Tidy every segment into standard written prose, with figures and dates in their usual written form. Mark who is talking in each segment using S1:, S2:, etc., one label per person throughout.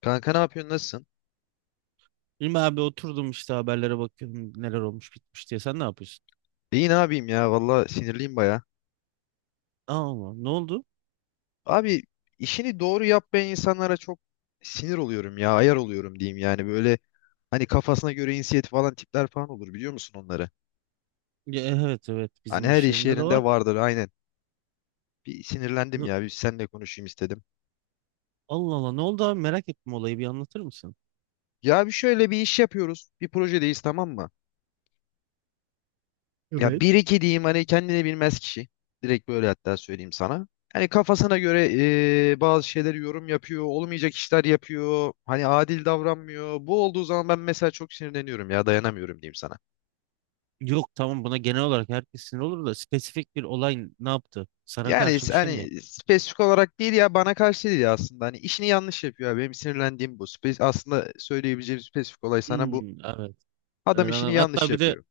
S1: Kanka ne yapıyorsun nasılsın?
S2: İlmi abi oturdum işte haberlere bakıyorum neler olmuş bitmiş diye. Sen ne yapıyorsun?
S1: İyi ne yapayım ya valla sinirliyim baya.
S2: Aa, ne oldu?
S1: Abi işini doğru yapmayan insanlara çok sinir oluyorum ya ayar oluyorum diyeyim yani böyle hani kafasına göre inisiyatif falan tipler falan olur biliyor musun onları?
S2: Ya, evet evet
S1: Hani
S2: bizim
S1: her
S2: iş
S1: iş
S2: yerinde de
S1: yerinde
S2: vardı.
S1: vardır aynen. Bir sinirlendim
S2: Ne-
S1: ya bir seninle konuşayım istedim.
S2: Allah Allah, ne oldu abi, merak ettim, olayı bir anlatır mısın?
S1: Ya bir şöyle bir iş yapıyoruz bir projedeyiz tamam mı? Ya
S2: Evet.
S1: bir iki diyeyim hani kendini bilmez kişi. Direkt böyle hatta söyleyeyim sana. Hani kafasına göre bazı şeyleri yorum yapıyor, olmayacak işler yapıyor. Hani adil davranmıyor. Bu olduğu zaman ben mesela çok sinirleniyorum ya dayanamıyorum diyeyim sana.
S2: Yok, tamam, buna genel olarak herkes sinir olur da spesifik bir olay ne yaptı? Sana
S1: Yani
S2: karşı bir şey mi
S1: hani
S2: yaptı?
S1: spesifik olarak değil ya bana karşı değil ya aslında. Hani işini yanlış yapıyor ya. Benim sinirlendiğim bu. Aslında söyleyebileceğim spesifik olay sana bu.
S2: Hmm, evet. Evet,
S1: Adam işini
S2: anladım.
S1: yanlış
S2: Hatta bir de
S1: yapıyor.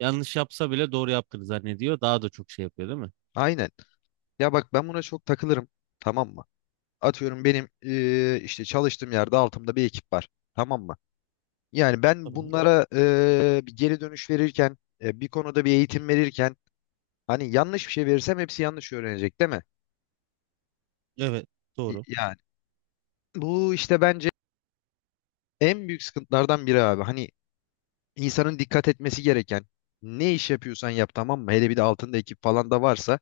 S2: yanlış yapsa bile doğru yaptığını zannediyor. Daha da çok şey yapıyor değil mi?
S1: Aynen. Ya bak ben buna çok takılırım. Tamam mı? Atıyorum benim işte çalıştığım yerde altımda bir ekip var. Tamam mı? Yani ben
S2: Tamam.
S1: bunlara bir geri dönüş verirken, bir konuda bir eğitim verirken hani yanlış bir şey verirsem hepsi yanlış öğrenecek değil mi?
S2: Evet,
S1: Y-
S2: doğru.
S1: Yani bu işte bence en büyük sıkıntılardan biri abi. Hani insanın dikkat etmesi gereken ne iş yapıyorsan yap tamam mı? Hele bir de altında ekip falan da varsa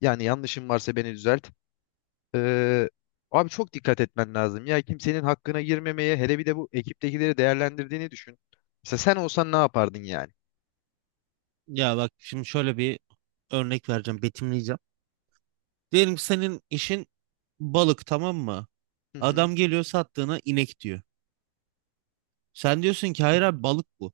S1: yani yanlışım varsa beni düzelt. Ee, Abi çok dikkat etmen lazım. Ya kimsenin hakkına girmemeye hele bir de bu ekiptekileri değerlendirdiğini düşün. Mesela sen olsan ne yapardın yani?
S2: Ya bak, şimdi şöyle bir örnek vereceğim, betimleyeceğim. Diyelim ki senin işin balık, tamam mı?
S1: Hı hı,
S2: Adam geliyor, sattığına inek diyor. Sen diyorsun ki hayır abi, balık bu.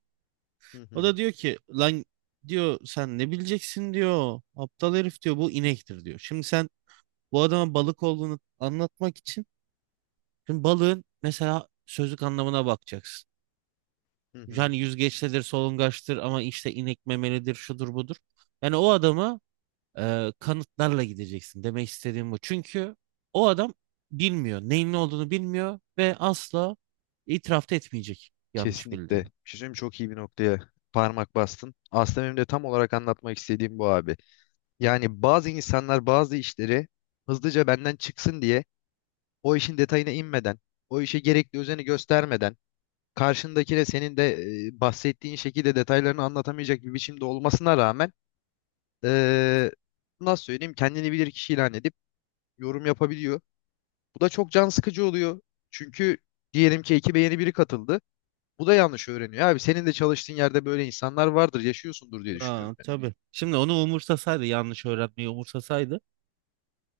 S1: hı
S2: O
S1: hı,
S2: da diyor ki lan, diyor, sen ne bileceksin diyor. Aptal herif, diyor, bu inektir diyor. Şimdi sen bu adama balık olduğunu anlatmak için şimdi balığın mesela sözlük anlamına bakacaksın.
S1: hı hı.
S2: Yani yüzgeçlidir, solungaçtır, ama işte inek memelidir, şudur budur. Yani o adama kanıtlarla gideceksin, demek istediğim bu. Çünkü o adam bilmiyor. Neyin ne olduğunu bilmiyor ve asla itiraf da etmeyecek yanlış
S1: Kesinlikle.
S2: bildiğini.
S1: Bir şey söyleyeyim mi? Çok iyi bir noktaya parmak bastın. Aslında benim de tam olarak anlatmak istediğim bu abi. Yani bazı insanlar bazı işleri hızlıca benden çıksın diye o işin detayına inmeden, o işe gerekli özeni göstermeden, karşındakine senin de bahsettiğin şekilde detaylarını anlatamayacak bir biçimde olmasına rağmen eee, nasıl söyleyeyim kendini bilir kişi ilan edip yorum yapabiliyor. Bu da çok can sıkıcı oluyor. Çünkü diyelim ki ekibe yeni biri katıldı. Bu da yanlış öğreniyor. Abi senin de çalıştığın yerde böyle insanlar vardır, yaşıyorsundur diye düşünüyorum.
S2: Aa, tabii. Şimdi onu umursasaydı, yanlış öğrenmeyi umursasaydı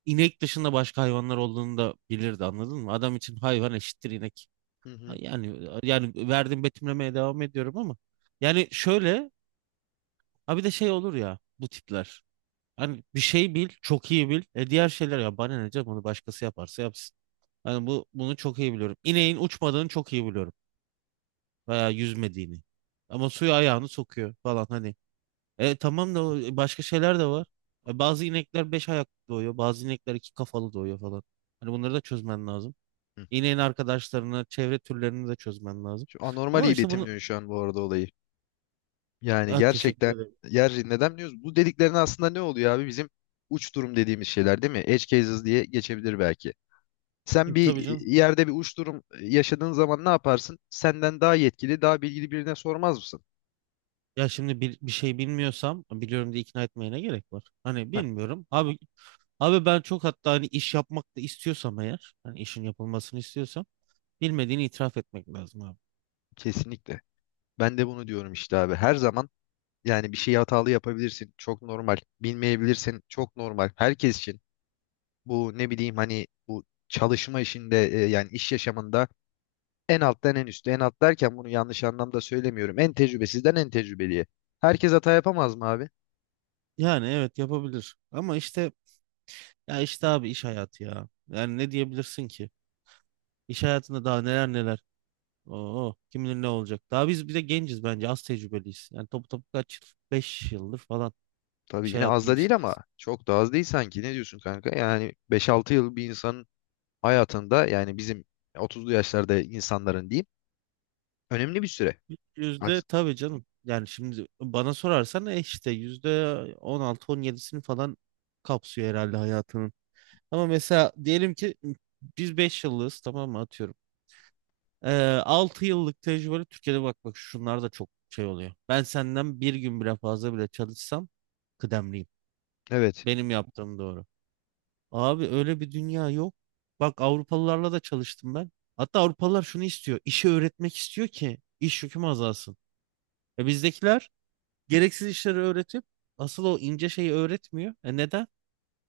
S2: inek dışında başka hayvanlar olduğunu da bilirdi, anladın mı? Adam için hayvan eşittir inek.
S1: Hı hı.
S2: Yani verdiğim betimlemeye devam ediyorum ama yani şöyle, ha bir de şey olur ya bu tipler. Hani bir şey bil, çok iyi bil. E, diğer şeyler, ya bana ne canım, onu başkası yaparsa yapsın. Yani bu bunu çok iyi biliyorum. İneğin uçmadığını çok iyi biliyorum. Veya yüzmediğini. Ama suya ayağını sokuyor falan hani. E, tamam da başka şeyler de var. Bazı inekler beş ayaklı doğuyor. Bazı inekler iki kafalı doğuyor falan. Hani bunları da çözmen lazım.
S1: Hı.
S2: İneğin arkadaşlarını, çevre türlerini de çözmen lazım.
S1: Şu anormal
S2: Ama
S1: iyi
S2: işte bunu.
S1: betimliyorsun şu an bu arada olayı. Yani
S2: Ha, teşekkür
S1: gerçekten
S2: ederim.
S1: yer neden diyoruz? Bu dediklerin aslında ne oluyor abi? Bizim uç durum dediğimiz şeyler değil mi? Edge cases diye geçebilir belki. Sen
S2: E,
S1: bir
S2: tabii canım.
S1: yerde bir uç durum yaşadığın zaman ne yaparsın? Senden daha yetkili, daha bilgili birine sormaz mısın?
S2: Ya şimdi bir şey bilmiyorsam biliyorum diye ikna etmeye ne gerek var? Hani
S1: Ha,
S2: bilmiyorum. Abi ben çok, hatta hani iş yapmak da istiyorsam, eğer hani işin yapılmasını istiyorsam bilmediğini itiraf etmek lazım abi.
S1: kesinlikle. Ben de bunu diyorum işte abi. Her zaman yani bir şeyi hatalı yapabilirsin. Çok normal. Bilmeyebilirsin. Çok normal. Herkes için bu ne bileyim hani bu çalışma işinde yani iş yaşamında en alttan en üste en alt derken bunu yanlış anlamda söylemiyorum. En tecrübesizden en tecrübeliye. Herkes hata yapamaz mı abi?
S2: Yani evet, yapabilir ama işte, ya işte abi iş hayatı ya. Yani ne diyebilirsin ki? İş hayatında daha neler neler. Oo, kim bilir ne olacak. Daha biz bir de genciz, bence az tecrübeliyiz. Yani topu topu kaç yıl? 5 yıldır falan
S1: Tabii
S2: iş
S1: yine az
S2: hayatının
S1: da değil ama
S2: içindeyiz.
S1: çok da az değil sanki. Ne diyorsun kanka? Yani 5-6 yıl bir insanın hayatında yani bizim 30'lu yaşlarda insanların diyeyim önemli bir süre.
S2: Yüzde
S1: Aks-
S2: tabii canım. Yani şimdi bana sorarsan işte yüzde on altı on yedisini falan kapsıyor herhalde hayatının. Ama mesela diyelim ki biz 5 yıllığız, tamam mı, atıyorum. 6 yıllık tecrübeli Türkiye'de, bak bak, şunlar da çok şey oluyor. Ben senden bir gün bile fazla bile çalışsam kıdemliyim.
S1: Evet.
S2: Benim yaptığım doğru. Abi öyle bir dünya yok. Bak, Avrupalılarla da çalıştım ben. Hatta Avrupalılar şunu istiyor. İşi öğretmek istiyor ki iş yüküm azalsın. E, bizdekiler gereksiz işleri öğretip asıl o ince şeyi öğretmiyor. E, neden?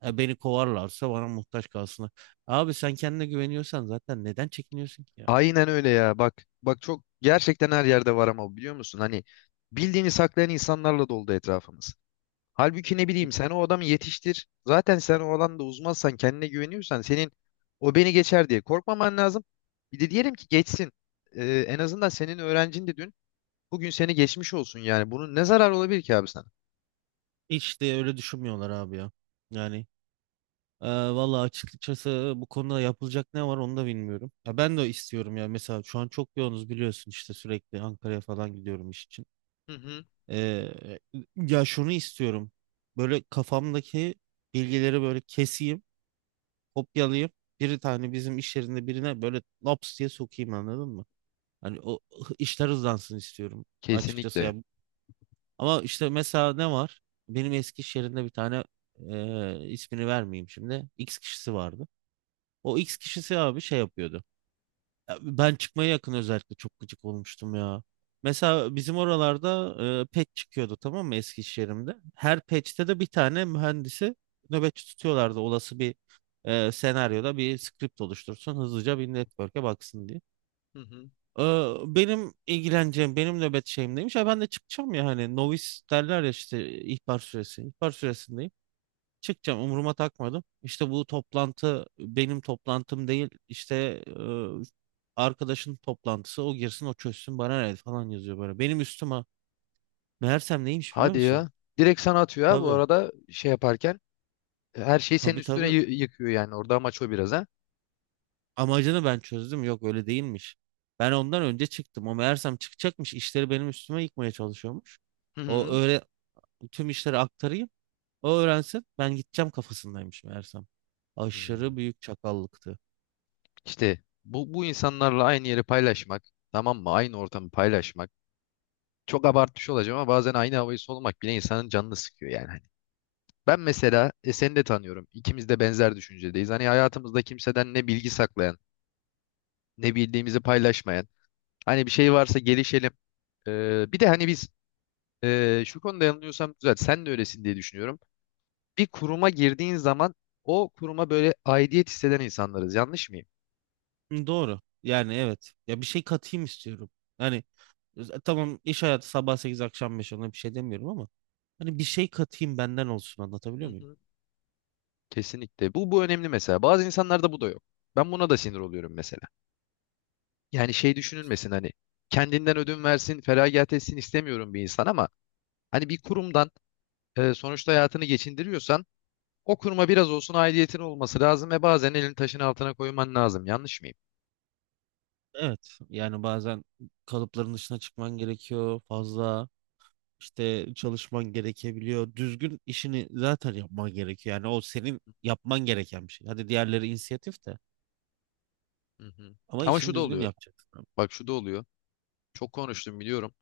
S2: E, beni kovarlarsa bana muhtaç kalsınlar. Abi, sen kendine güveniyorsan zaten neden çekiniyorsun ki ya?
S1: Aynen öyle ya. Bak bak çok gerçekten her yerde var ama biliyor musun? Hani bildiğini saklayan insanlarla doldu etrafımız. Halbuki ne bileyim sen o adamı yetiştir. Zaten sen o alanda uzmansan kendine güveniyorsan senin o beni geçer diye korkmaman lazım. Bir de diyelim ki geçsin. En azından senin öğrencin de dün bugün seni geçmiş olsun yani. Bunun ne zarar olabilir ki abi sana?
S2: Hiç de öyle düşünmüyorlar abi ya. Yani valla, açıkçası bu konuda yapılacak ne var onu da bilmiyorum. Ya ben de istiyorum ya, mesela şu an çok yoğunuz biliyorsun, işte sürekli Ankara'ya falan gidiyorum iş için.
S1: Hı hı.
S2: Ee, Ya, şunu istiyorum. Böyle kafamdaki bilgileri böyle keseyim, kopyalayayım. Bir tane bizim iş yerinde birine böyle laps diye sokayım, anladın mı? Hani o işler hızlansın istiyorum açıkçası
S1: Kesinlikle.
S2: ya. Ama işte mesela ne var? Benim eski iş yerinde bir tane, ismini vermeyeyim şimdi, X kişisi vardı. O X kişisi abi şey yapıyordu. Ya, ben çıkmaya yakın özellikle çok gıcık olmuştum ya. Mesela bizim oralarda patch çıkıyordu, tamam mı, Eskişehir'imde. Her patch'te de bir tane mühendisi nöbetçi tutuyorlardı. Olası bir senaryoda bir script oluştursun, hızlıca bir network'e baksın diye.
S1: Hı hı.
S2: E, benim ilgileneceğim, benim nöbet şeyim neymiş? Ha, ben de çıkacağım ya, hani novice derler ya işte, ihbar süresi. İhbar süresindeyim. Çıkacağım, umuruma takmadım. İşte bu toplantı benim toplantım değil. İşte arkadaşın toplantısı, o girsin o çözsün, bana ne, falan yazıyor böyle. Benim üstüme meğersem neymiş biliyor
S1: Hadi
S2: musun?
S1: ya. Direkt sana atıyor ha bu
S2: Tabii,
S1: arada şey yaparken. Her şeyi senin
S2: tabii,
S1: üstüne
S2: tabii,
S1: yıkıyor yani. Orada amaç o biraz ha.
S2: amacını ben çözdüm, yok, öyle değilmiş. Ben ondan önce çıktım, o meğersem çıkacakmış. İşleri benim üstüme yıkmaya çalışıyormuş.
S1: Hı
S2: O
S1: hı.
S2: öyle tüm işleri aktarayım, o öğrensin, ben gideceğim kafasındaymış meğersem. Aşırı
S1: Hmm.
S2: büyük çakallıktı.
S1: İşte bu insanlarla aynı yeri paylaşmak, tamam mı? Aynı ortamı paylaşmak. Çok abartmış olacağım ama bazen aynı havayı solumak bile insanın canını sıkıyor yani. Hani ben mesela seni de tanıyorum. İkimiz de benzer düşüncedeyiz. Hani hayatımızda kimseden ne bilgi saklayan, ne bildiğimizi paylaşmayan. Hani bir şey varsa gelişelim. Bir de hani biz şu konuda yanılıyorsam güzel. Sen de öylesin diye düşünüyorum. Bir kuruma girdiğin zaman o kuruma böyle aidiyet hisseden insanlarız. Yanlış mıyım?
S2: Hı, doğru. Yani evet. Ya, bir şey katayım istiyorum. Yani tamam, iş hayatı sabah sekiz akşam beş, ona bir şey demiyorum ama hani bir şey katayım benden olsun, anlatabiliyor muyum?
S1: Kesinlikle. Bu önemli mesela. Bazı insanlarda bu da yok. Ben buna da sinir oluyorum mesela. Yani şey düşünülmesin hani kendinden ödün versin, feragat etsin istemiyorum bir insan ama hani bir kurumdan sonuçta hayatını geçindiriyorsan o kuruma biraz olsun aidiyetin olması lazım ve bazen elini taşın altına koyman lazım. Yanlış mıyım?
S2: Evet. Yani bazen kalıpların dışına çıkman gerekiyor fazla. İşte çalışman gerekebiliyor. Düzgün işini zaten yapman gerekiyor. Yani o senin yapman gereken bir şey. Hadi diğerleri inisiyatif de,
S1: Hı hı.
S2: ama
S1: Ama
S2: işini
S1: şu da
S2: düzgün
S1: oluyor.
S2: yapacaksın, abi.
S1: Bak şu da oluyor. Çok konuştum biliyorum.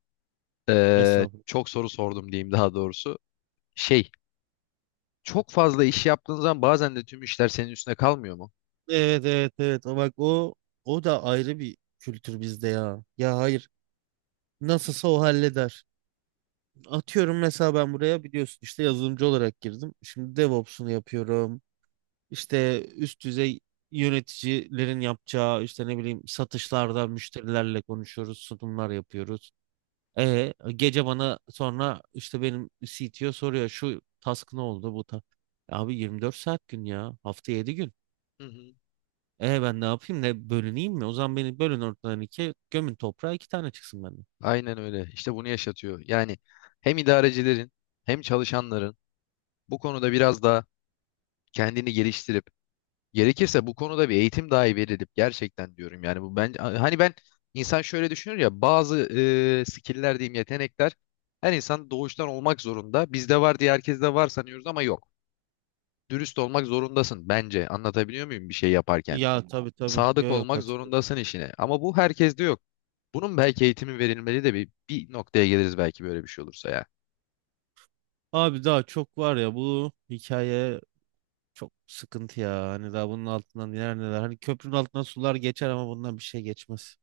S2: Estağfurullah.
S1: Çok soru sordum diyeyim daha doğrusu. Şey, çok fazla iş yaptığın zaman bazen de tüm işler senin üstüne kalmıyor mu?
S2: Evet, evet, evet. Bak, o da ayrı bir kültür bizde ya. Ya, hayır. Nasılsa o halleder. Atıyorum, mesela ben buraya biliyorsun işte yazılımcı olarak girdim. Şimdi DevOps'unu yapıyorum. İşte üst düzey yöneticilerin yapacağı işte, ne bileyim, satışlarda müşterilerle konuşuyoruz, sunumlar yapıyoruz. E, gece bana sonra işte benim CTO soruyor şu task ne oldu bu ta. Abi 24 saat gün, ya hafta 7 gün.
S1: Hı hı.
S2: E, ben ne yapayım, ne bölüneyim mi? O zaman beni bölün ortadan ikiye, gömün toprağa, iki tane çıksın benden.
S1: Aynen öyle. İşte bunu yaşatıyor. Yani hem idarecilerin hem çalışanların bu konuda biraz daha kendini geliştirip gerekirse bu konuda bir eğitim dahi verilip gerçekten diyorum yani bu ben hani ben insan şöyle düşünür ya bazı skill'ler diyeyim yetenekler her insan doğuştan olmak zorunda. Bizde var diye herkeste var sanıyoruz ama yok. Dürüst olmak zorundasın bence. Anlatabiliyor muyum bir şey yaparken?
S2: Ya tabii tabii,
S1: Sadık
S2: yok yok,
S1: olmak
S2: katılıyorum.
S1: zorundasın işine. Ama bu herkeste yok. Bunun belki eğitimi verilmeli de bir noktaya geliriz belki böyle bir şey olursa ya.
S2: Abi daha çok var ya bu hikaye, çok sıkıntı ya. Hani daha bunun altından neler neler. Hani köprünün altından sular geçer ama bundan bir şey geçmez.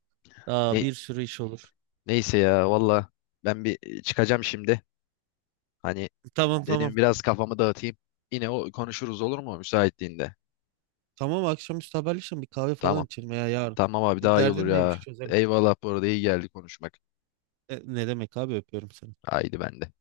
S2: Daha
S1: Ne,
S2: bir sürü iş olur.
S1: Neyse ya valla ben bir çıkacağım şimdi. Hani
S2: Tamam, tamam.
S1: dedim biraz kafamı dağıtayım. Yine o konuşuruz olur mu müsaitliğinde?
S2: Tamam, akşamüstü haberleşelim, bir kahve
S1: Tamam.
S2: falan içelim veya yarın.
S1: Tamam abi
S2: Bir
S1: daha iyi olur
S2: derdin neymiş
S1: ya.
S2: çözelim.
S1: Eyvallah bu arada iyi geldi konuşmak.
S2: E, ne demek abi, öpüyorum seni.
S1: Haydi ben de.